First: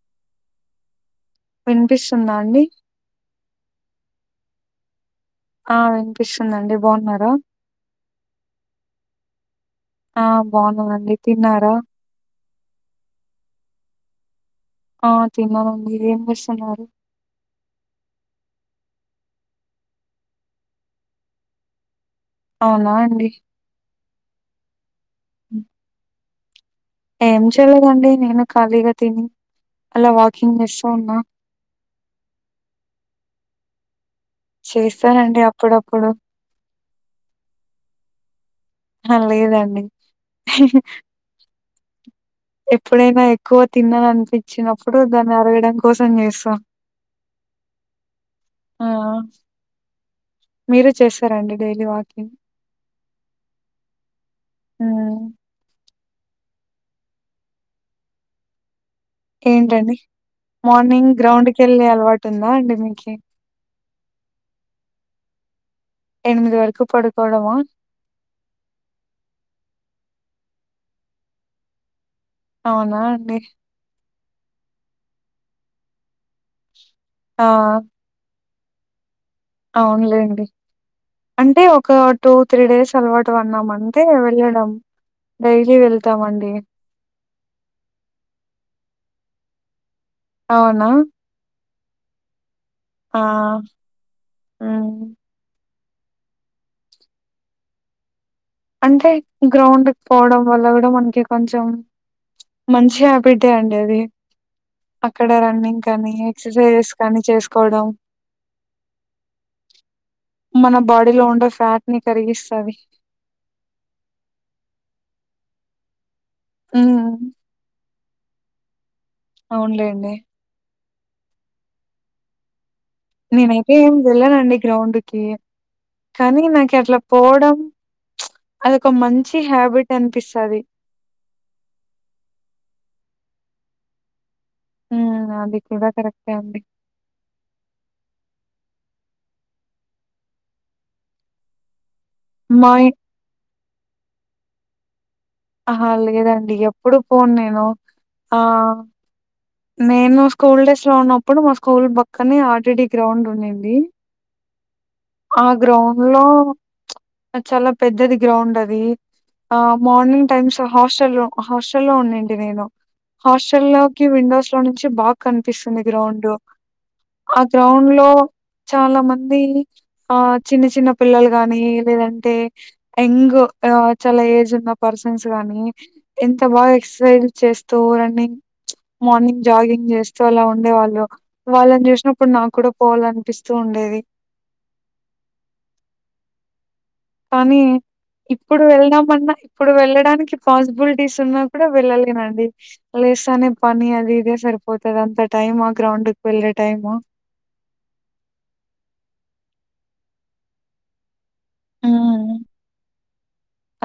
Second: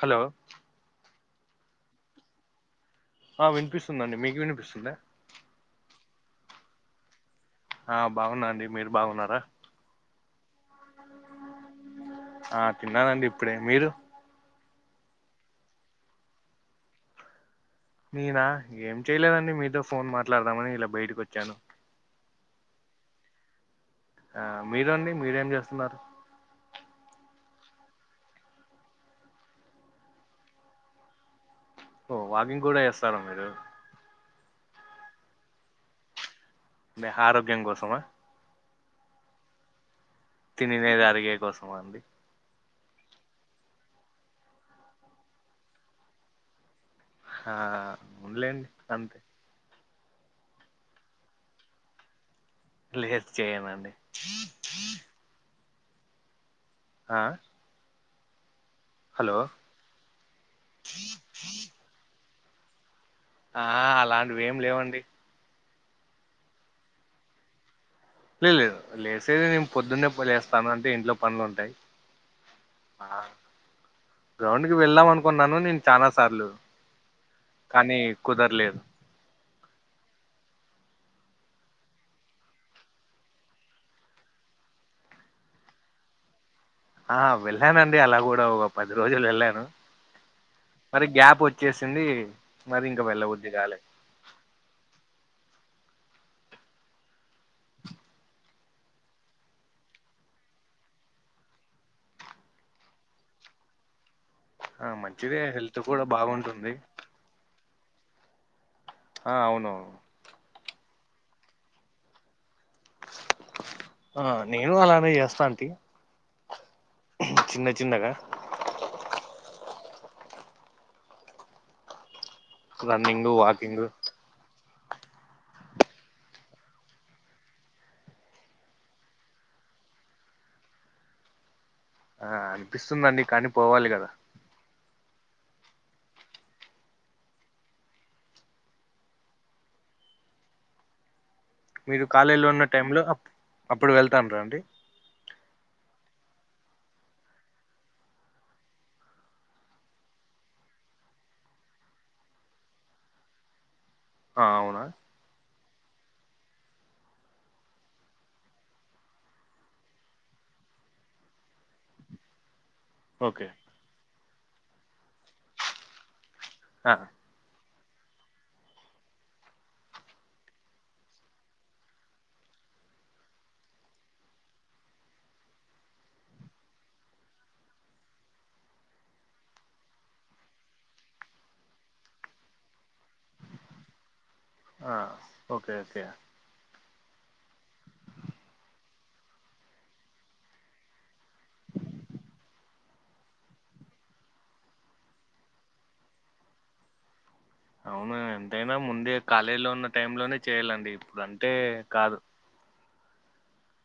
Hello వినిపిస్తుంద అండి ఆ విన్పిస్తుందండి మీకు వినిపిస్తుందా ఆ వినిపిస్తుంది అండి బాగున్నారా ఆ బాగున్నా అండి మీరు బాగున్నారా ఆ బోన్నానండి తిన్నారా ఆ తిన్నానండి ఇప్పుడే మీరు ఆ తినానండి మీరు ఏం చేస్తున్నారు నేనా ఏం చెయలేదండి మీతో ఫోన్ మాట్లాడదామని ఇలా బయటకి వచ్చాను అవునా అండి ఆ మీరండి మీరేం చేస్తున్నారు ఏం చేయలేదండి నేను ఖాళీగా తిని అలా వాకింగ్ ఇస్తా ఉన్నా ఓ వాకింగ్ కూడా చేస్తారా మీరు చేస్తానండి అప్పుడప్పుడు మి హరోగ్యం కోసమ ఆ లేదండి తిననేదేదో అరిగే కోసంమండి ఎప్పుడైనా ఎక్కువ తిన్నాని అనిపించినప్పుడు దాన్ని అరగడం కోసం జెస్తా ఆ ఉండలేండి ఆ అంతే మీరు చేస్తారండి డైలీ వాకింగ్ లేదు చేయనండి హ అ ఏంటండి మార్నింగ్ గ్రౌండ్ కెళ్ళి అలవాటు ఉందా అండి మీకి ఆ అలాంటివి ఏం లేవండి ఎనిమిది వరకు పొడుకోడమా లే లేదు లేసేది నేను పొద్దున్నే లేస్తాను అంటే ఇంట్లో పన్నలుంటాయి అవునా అండి గ్రౌండ్కి వెళ్ళాం అనుకున్నాను నేను చాలా సార్లు ఆ! కానీ కుదరలేదు అవున్లేండి అంటే ఒక టూ త్రీ డేస్ అలవాటు పాడ్నం అంటే వెళ్ళడం డైలీ వెళ్తామండి ఆ వెళ్ళానండి అలా కూడా ఒక పది రోజులు వెళ్ళాను అవునా? మరి గ్యాప్ వచ్చి చేసింది ఆ మ్ అంటే గ్రౌండ్కి పోవడం వల్ల కూడా మనకి కొంచెం మంచి హ్యాపిటే అండి అది ఆ అక్కడ మంచిదే హెల్త్ రన్నింగ్ కూడా కానీ బాగుంటుంది ఎక్సర్సైజెస్ పని చేసుకోడం ఆ ఔను మన బాడీలో ఉండే ఫ్యాట్ని కరిగిస్తది ఆ నేను అలానే చేస్తా అంటి. హ్మ్. చిన్న చిన్నగా. అవునులేండి. రన్నింగ్ నేనైతే వాకింగ్ ఏం వెళ్ళానండి గ్రౌండ్కి కానీ నాకి అట్లా పోవడం. అదోక మంచి హ్యాబిట్ అనిపిస్తది. ఆ అనిపిస్తుందండి కనీ పోవాలి గద. ఉమ్ అది కూడా కరక్టే అండి. మీరు కాలేయిలో ఉన్న మాయి టైం లో అప్ అప్పుడు వెళ్తాండ్ర అండి. ఆహా లేదండి ఎప్పుడు పోన్ నేను ఆ. నేను స్కూల్ డేస్ లో ఉన్నప్పుడు మా స్కూల్ పక్కనే ఆర్టీడి గ్రౌండ్ ఉండింది. ఆ అవునా. ఆ గ్రౌండ్ లో. అద్ చాలా పెద్దది గ్రౌండ్ అది ఆ మార్నింగ్ టైమ్స్ హాస్టల్ ల్లో. హాస్టల్ల్లో ఉండుంటి నేను ఓకే హాస్టల్లో. కి విండోస్ లో నుంచి బాగ్ కనిపిస్తుంది గ్రౌండు. హ. ఆ గ్రౌండ్ లో చాలా మందీ. ఆ చిన్న చిన్న పిల్లలు గాని లేదంటే. ఎంగ్ ఆ చాలా ఏజ్ ఉన్న పర్సన్స్ గాని. ఎంత బాగా ఎక్సర్సైజ్ చేస్తూ రన్నింగ్. మార్నింగ్ జాగింగ్ చేస్తూ అలా ఉండేవాళ్ళు. వాళ్ళను జూసినప్పుడు నాక్ గూడా పోవాలనిపిస్తూ ఉండేది. అ ఓకే ఓకే. పనీ. ఇప్పుడు వెళ్ళదామన్నా ఇప్పుడు వెళ్ళడానికి పాస్బుల్టీస్ ఉన్నా కూడా వెళ్ళలేనండి. లేస్తానే పని అది ఇదే సరిపోతది అంత టైమ్ అ గ్రౌంకి వెళ్లే టైము. అవుమే ఎంతైనా ముందే కాలేజీ లో ఉన్న టైం లోనే చేయ్యాలండి ఇప్పుడు అంటే కాదు.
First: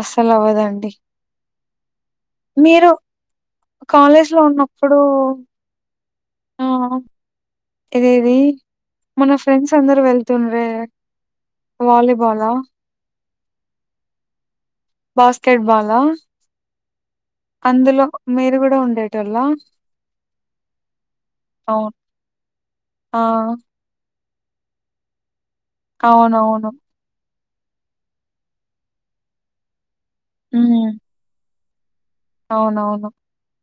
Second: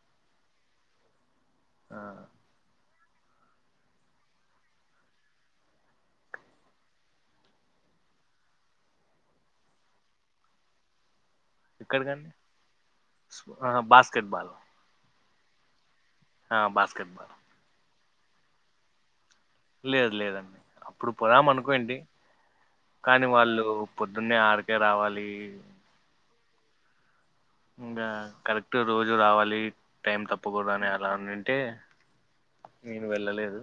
అస్సల్ అవ్వదండి ఆ మీరు. కాలేజ్ లో ఉన్నప్పుడు ఆ. ఇదేది మన ఫ్రెండ్స్ అందరు వెళ్తుండ్రే. ఎక్కడికండి వాలీబాలా? స్ బాస్కెట్ బాల్. Basketball. అ బాస్కెట్ బాలు. అందులో మీరు గూడా ఉండేటోల్లా. లేదు లేదండి అప్పుడు పొదం అవును. అనుకొంటి ఆ! కనీ వాళ్ళు. పొద్దున్నే ఆరుకే రావాలి. అవునవును. ఇంగా కరెక్ట్ రోజు రావాలి టైం తప్పకూడదనే హ్మ్. అలా అనుంటే. నేను అవునవును. వెళ్ళలేదు.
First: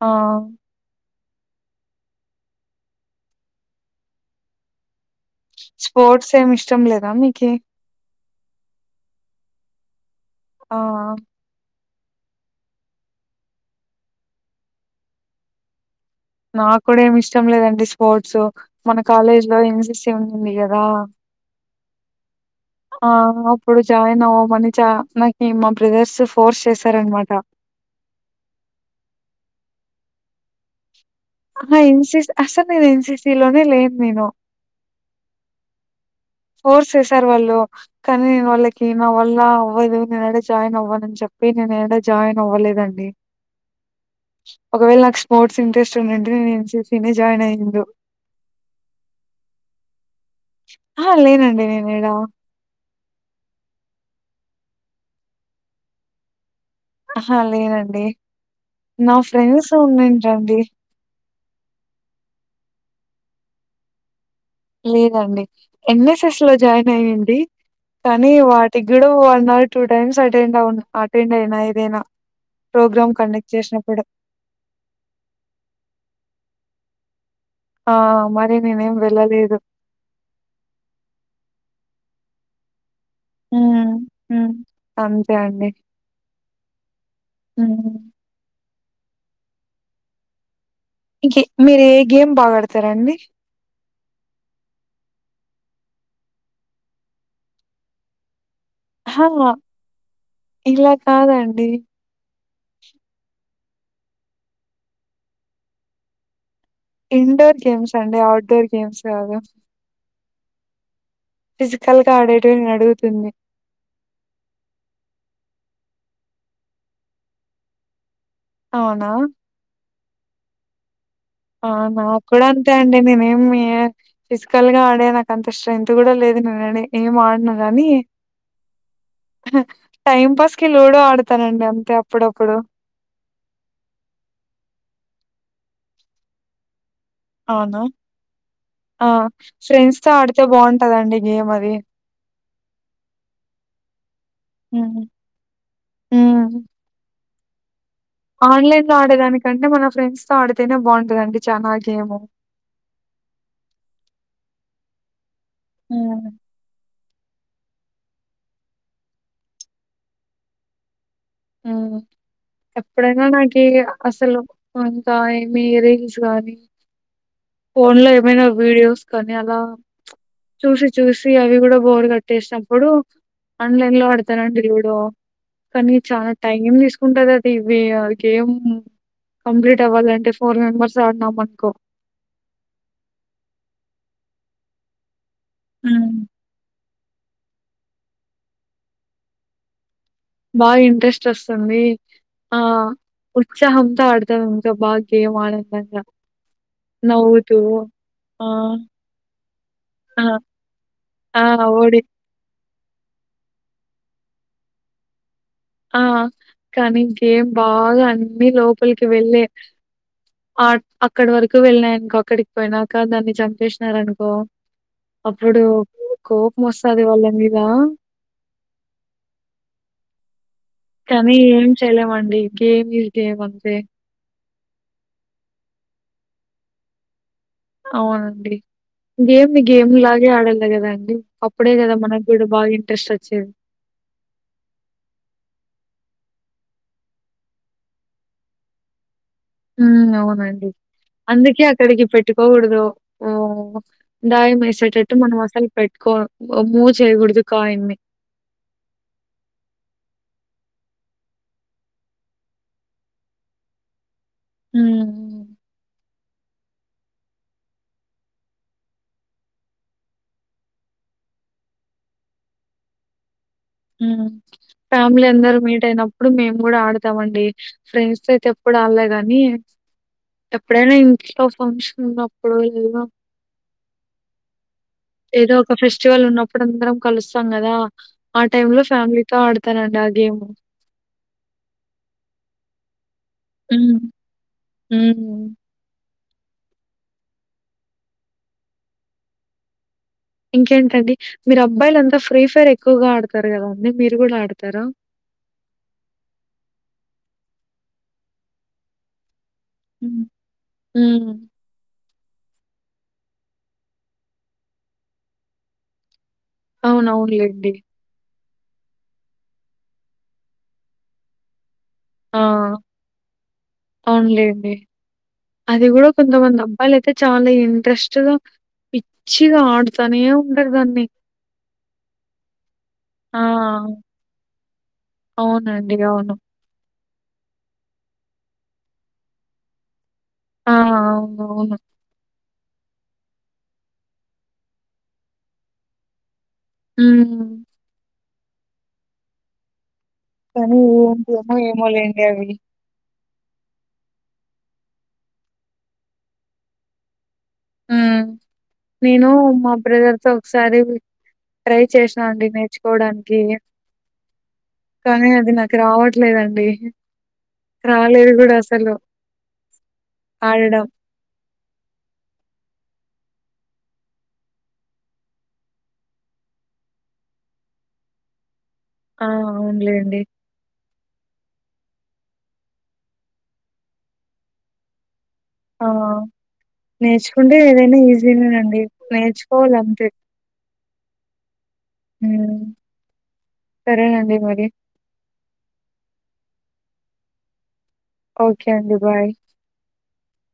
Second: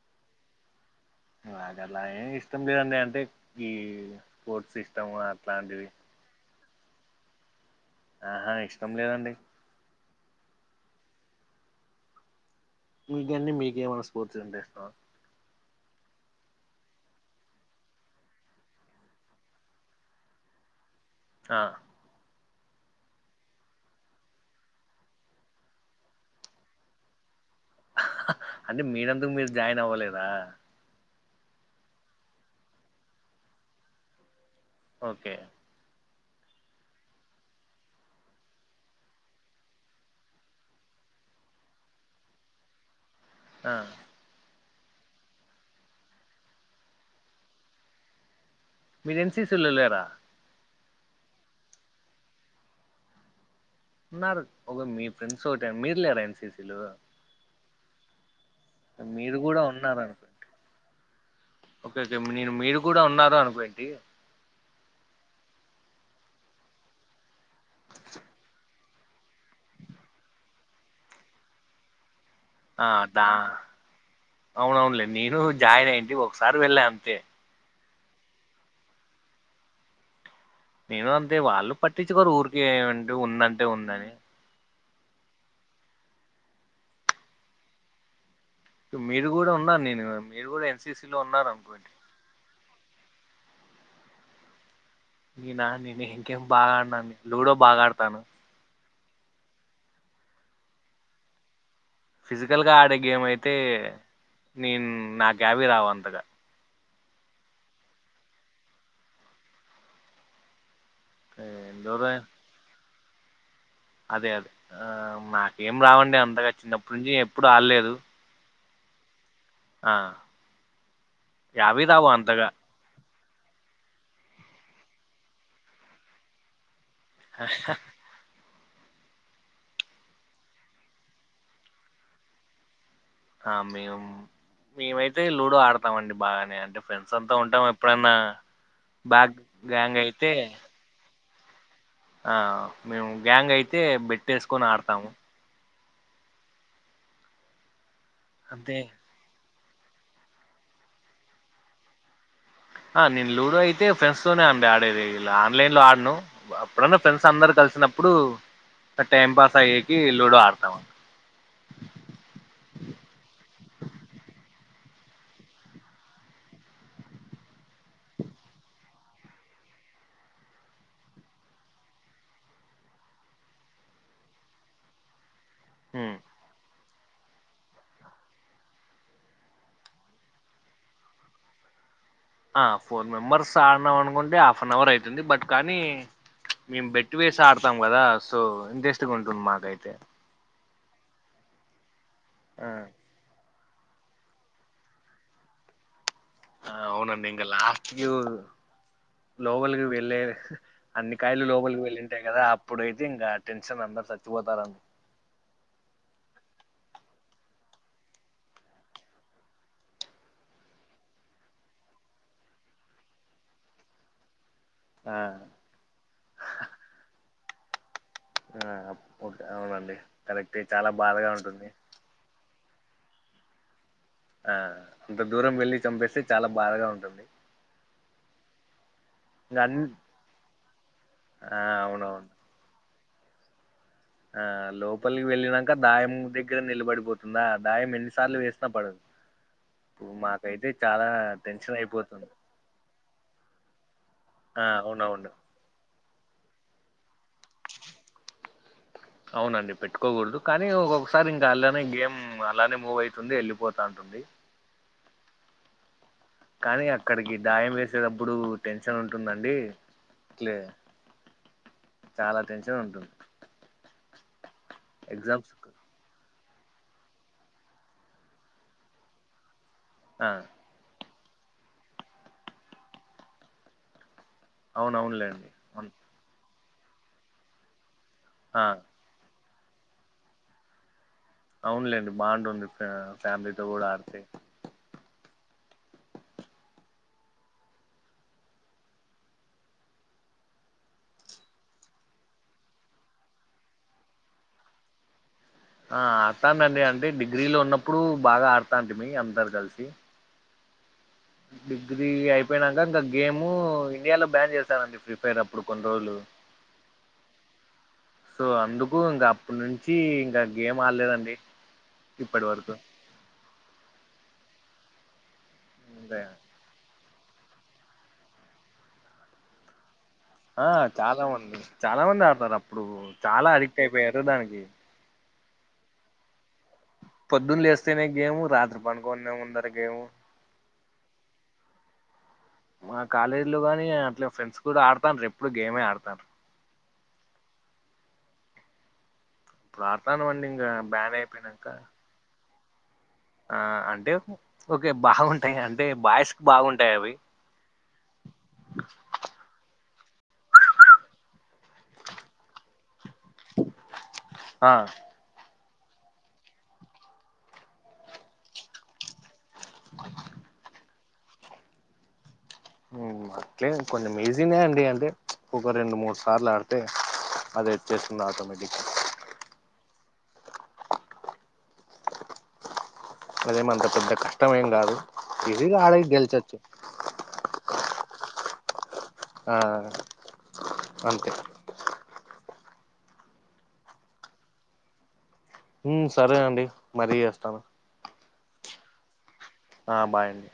ఆ. అదిఅలాగే ఎం ఇష్టం లేదండి అంటే ఈ స్పోర్ట్స్ ఇష్టం. అట్లాంటివి స్పోర్ట్స్ ఏమి ఇష్టం లేదా మీకి. ఆహా ఇష్టం లేదండి. ఆ అ. మీకండి మీకేమన్నా స్పాట్సంటే ఇష్టమ. నాక్కూడా ఏమి ఇష్టం లేదండి స్పోర్ట్స్ మన కాలేజ్ లో ఎన్ సి సి ఉన్నింది కదా ఆ ఆ అప్పుడు జాయిన్ అవ్వమని చా నాకి మా బ్రదర్స్ ఫోర్స్ చేసారన్నమాట అంటే మీరంతకు మీరు జాయిన్ అవ్వలేదా ఆహ ఎన్ సి స్ అస్సల్ నిను ఎన్ సి సి లేను నేను ఓకే ఫోర్స్ చేసారు వాళ్ళు కానీ నేను వాళ్ళకి నా వల్ల అవ్వదు నేను యడా జాయిన్ అవ్వనాని చెప్పి నేను యడా జాయిన్ అవ్వలేదండి ఆ ఒకవేళ నాకు స్పోర్ట్స్ ఇంట్రెస్ట్ ఉన్నింటే నేను ఎన్ సి సి నే జాయిన్ అయ్యిందు మీరు ఎన్ సి సి లో లేరా అహ లేేనండి నేను యేడా ఉన్నారు ఒక మీ ఫ్రెండ్స్ ఒకటే మీరు లేర ఎన్ సి సి లో అహ లేనండి నా మీరు కూడా ఫ్రెండ్స్ ఉన్నారు అనుకోండి ఉన్నిండ్రి అండి ఓకే ఓకే నేను మీరు కూడా ఉన్నారు అనుకోయింటి లేదండి ఎన్ఎస్ఎస్ లో జాయిన్ అయ్యింటి కానీ వాటికి కూడా one or two times attend అవున అటెండ్ అయినా ఏదైనా ఆ ప్రోగ్రామ్ దా కండక్ట్ చేసినప్పుడు అవునవునులే నేను జాయిన్ అయ్యంటి ఒకసారి వెళ్ళా అంతే ఆ మరి నేనేం వెళ్ళలేదు. నేను అంతే వాళ్ళు పట్టించుకోరు ఊరికె ఏమంటే ఉందంటే ఉందని మ్మ్ అంతే అండి మీరు కూడా ఉన్నా నిను మీరు కూడా ఎన్సీసీలో ఉన్నారు మీరు అనుకోండి ఏ గేమ్ బాగా ఆడతారండి నినా నిను ఏం గేమ్ బాగా ఆడనాండి లూడో బాగా ఆడతాను హా ఇలా కాదండి ఫిజికల్ గా ఆడే గేమ్ అయితే నిన్ నాకు యావి రావు అంతగా ఇన్ డోర్ గేమ్స్ అండి ఔట్ డోర్ గేమ్స్ కాదు ఫిజికల్ ఏందోరే గా ఆడేటివే నిను అడుగుతుంది అదే అ ఆ నాకేం రావండి అంతగా చిన్నప్పటి నుంచి ఎప్పుడు ఆడలేదు అవునా ఆ ఆ! యావి రావు నాకు కూడా అంతగా అంతే అండి నేనేమి ఫిజికల్ గా ఆడేకది నాకు అంత స్ట్రెంత్ కూడా లేదు కూడా లేదు నినేమి ఏం అడను గానీ హ టైం పాస్ కి లూడో ఆడతానండి అంతే అప్పుడప్పుడు హ మేము మేమైతే లూడో ఆడతామండి బాగానే అంటే ఫ్రెండ్స్ అంతా ఉంటాం అవునా? ఎప్పుడన్నా బ్యాక్ గ్యాంగ్ అయితే ఉంటదండి గేమ్ అది ఆ మేము గ్యాంగ్ అయితే బెట్టుయేసుకొని ఆడతాము ఏమాని ఆన్ అంతే లైన్ లో ఆడేదానికంటే మన ఫ్రెండ్స్ తో ఆడితేనే బాగుంటదండి చానా గేమ్ హ నేను లూడో అయితే ఫ్రెండ్స్ తోనే అండి ఆడేది ఇలా ఆన్లైన్ లో ఆడను హ్మ్. ఎప్పుడన్న ఫ్రెండ్స్ అందరు కలిసినప్పుడు ఇంకా టైం పాస్ అయ్యేకి లూడో ఆడతాం అవున ఎప్పుడైనా నాక అసలు [unintelligible] ఇయారింగ్స్గానీ ఫోన్లో ఏమైనా వీడియోస్ కానీ అలా చూసి చూసి అవి కూడా బోరు కట్టేసినప్పుడు ఆన్లైన్లో ఆడతానండి లూడో కానీ ఉమ్ చానా టైం తీసుకు ఉంటది అద ఇవి గేం కంప్లీట్ అవ్వాలంటే ఫోర్ మెంబర్స్ ఆడినాం అనుకో ఆ ఫోర్ మెంబెర్స్ ఆడినాం అనుకుంటే హాఫ్ అన్ అవర్ అవుతుంది బట్ కానీ హ్మ్. మేము బెట్టి వేసి ఆడతాం కదా సో ఇంట్రెస్టుగా ఉంటుంది మాకైతే బాగ ఇంట్రెస్ట్ వస్తుంది ఆ ఉత్సాహంతో ఆడుతాం ఇంకా గేమాందంగా ఆ అవునండి ఇంకా లస్ట్ వ్యూ ఆ! లోపలికి వెళ్ళే ఆ! అన్ని ఆ! కాయలు లోపలికి ఓడి వెళ్ళింటే కదా అప్పుడయితే ఇంకా టెన్షన్ అందరు చచ్చిపోతారు ఆ కనీ ఇంకేం బాగా అన్ని లోపలికి వెల్లే అక్కడి వరకు వెళ్ళినాయనుకో అక్కడికి పోయినాక దాన్ని చంపేసినారనుకో ఆ అప్పుడు కోపం వస్తది వాళ్ళ మీద ఆ అవునండి కరెక్ట్ఏ చాలా బాధగా ఉంటుంది తెలవండి గేమ్ ఇస్ గేమ్ అంతే ఆ అంత దూరం వెళ్ళి చంపేస్తే చాలా బాగా ఉంటుంది అవునండి గేమ్ని ఇంకా అన్ని గేమ్ లాగే ఆడాలి కదా అండి ఆ అప్పుడే కదా మనకి అవునవును కూడా బాగ ఇంట్రెస్ట్ వచ్చెది ఆ లోపలికి వెళ్ళినంక దాయం దగ్గర నిలబడిపోతుందా దాయం ఎన్నిసార్లు వేసిన పడదు ఉ ఇప్పుడు అవునండి మాకైతే చాలా అందుకే టెన్షన్ అక్కడికి అయిపోతుంది పెట్టుకోకూడదు ఓ దాయం ఆ వేసేటట్టు అవునవును మనం అసలు పెట్టుకో మూవ్ చేయకూడదు కాయిన్ని అవునండి పెట్టుకోకూడదు కానీ ఒక్కొక్కసారి ఇంకా అలానే గేమ్ అలానే మూవ్ అవుతుంది వెళ్ళలిపోత ఉంటుంది హు కానీ అక్కడికి డాయం వేసేటప్పుడు టెన్షన్ ఉంటుందండి ట్లే చాలా టెన్షన్ ఉంటుంది ఉ ఫ్యామిలీ ఎగ్జామ్స్ అందరు మీట్ అయినప్పు ఇప్పుడు మేము కూడా ఆడతాంమండి ఫ్రెండ్స్తో అయితే ఎప్పుడు ఆడలే గాని ఆ ఎప్పుడైనా ఇంట్లో ఫంక్షన్ ఉన్నప్పుడు లేదో అవునవును ఏదో ఒక ఫెస్టివల్ ఉన్నప్పుడు అందరం కలుస్తాం కదా ఆ టైంలో ఫ్యామిలీ తో ఆడతానండి ఆ గేమ్ అవునులేండి బాగుంటుంది ఫ్యామిలీతో కూడా ఆడితే హు ఇంకేంటండి మీరు అబ్బాయిలు అంతా ఫ్రీ ఫైర్ ఎక్కువగా ఆడతారు కదా అండి మీరు కూడా ఆడతారా ఆ ఆడతానండి అంటే డిగ్రీలో ఉన్నప్పుడు బాగా ఆడతాంటిమీ అందరు కలిసి ఉ హు డిగ్రీ అయిపోయినాక ఇంకా గేమ్ ఇండియాలో బ్యాన్ చేశానండి ఫ్రీ ఫైర్ అప్పుడు కొన్ని రోజులు అవును అవును లేండి సో అందుకు ఇంకా అప్పటి నుంచి ఇంకా గేమ్ ఆడలేదండి ఆ ఇప్పటి వరకు అవునులేండి అది కూడా ఇంకా కొంతమంది అ వాళ్ళైతే చాలా ఇంట్రెస్ట్గా పిచ్చిగా ఆడతానే ఆ చాలా మంది చాలా మంది ఆడతారు. అప్పుడు చాలా అడిక్ట్ ఆ! అయిపోయారు దానికి. అవునండి అవును పొద్దున్న లేస్తేనే గేము, రాత్రి పండుకొనే ముందు గేము. ఆ అవునా, అవును మా కాలేజీ లో కాని అట్లా ఫ్రెండ్స్ కూడా ఆడుతాండ్రు ఎప్పుడు గేమే ఆడతారు. మ్ ఇప్పుడు ఆడుతాన్నామండి. కానీ ఏంటివేమో ఏమోలేండి అవి ఆ అంటే ఓకే బాగుంటాయి. అంటే బాయ్స్ కి బాగుంటాయి అవి. మ్ నేను మా బ్రదర్తో ఒకసారి ట్రై చేసా అండి నేర్చుకోవడానికి ఆ కానీ అది నాకు రావట్లేదండి. రాలేదు కూడా అసలు. ఆడడం అట్లే కొంచెం ఈజీనే అండి అంటే ఒక రెండు మూడు సార్లు ఆడితే అది వచ్చేస్తుంది ఆటోమేటిక్గా ఆ అవునులేండి అదేమంత పెద్ద కష్టం ఏం కాదు ఈజీగా ఆ! ఆడి గెలచొచ్చు. నేర్చుకుంటే ఏదైనా ఈజీనేనండి ఆ నేర్చుకోవాలి అంతే. అంతే సరే నండి మరి సరే అండి మరీ చేస్తాను. ఓకే అండి బాయ్. ఆ బాయ్ అండి.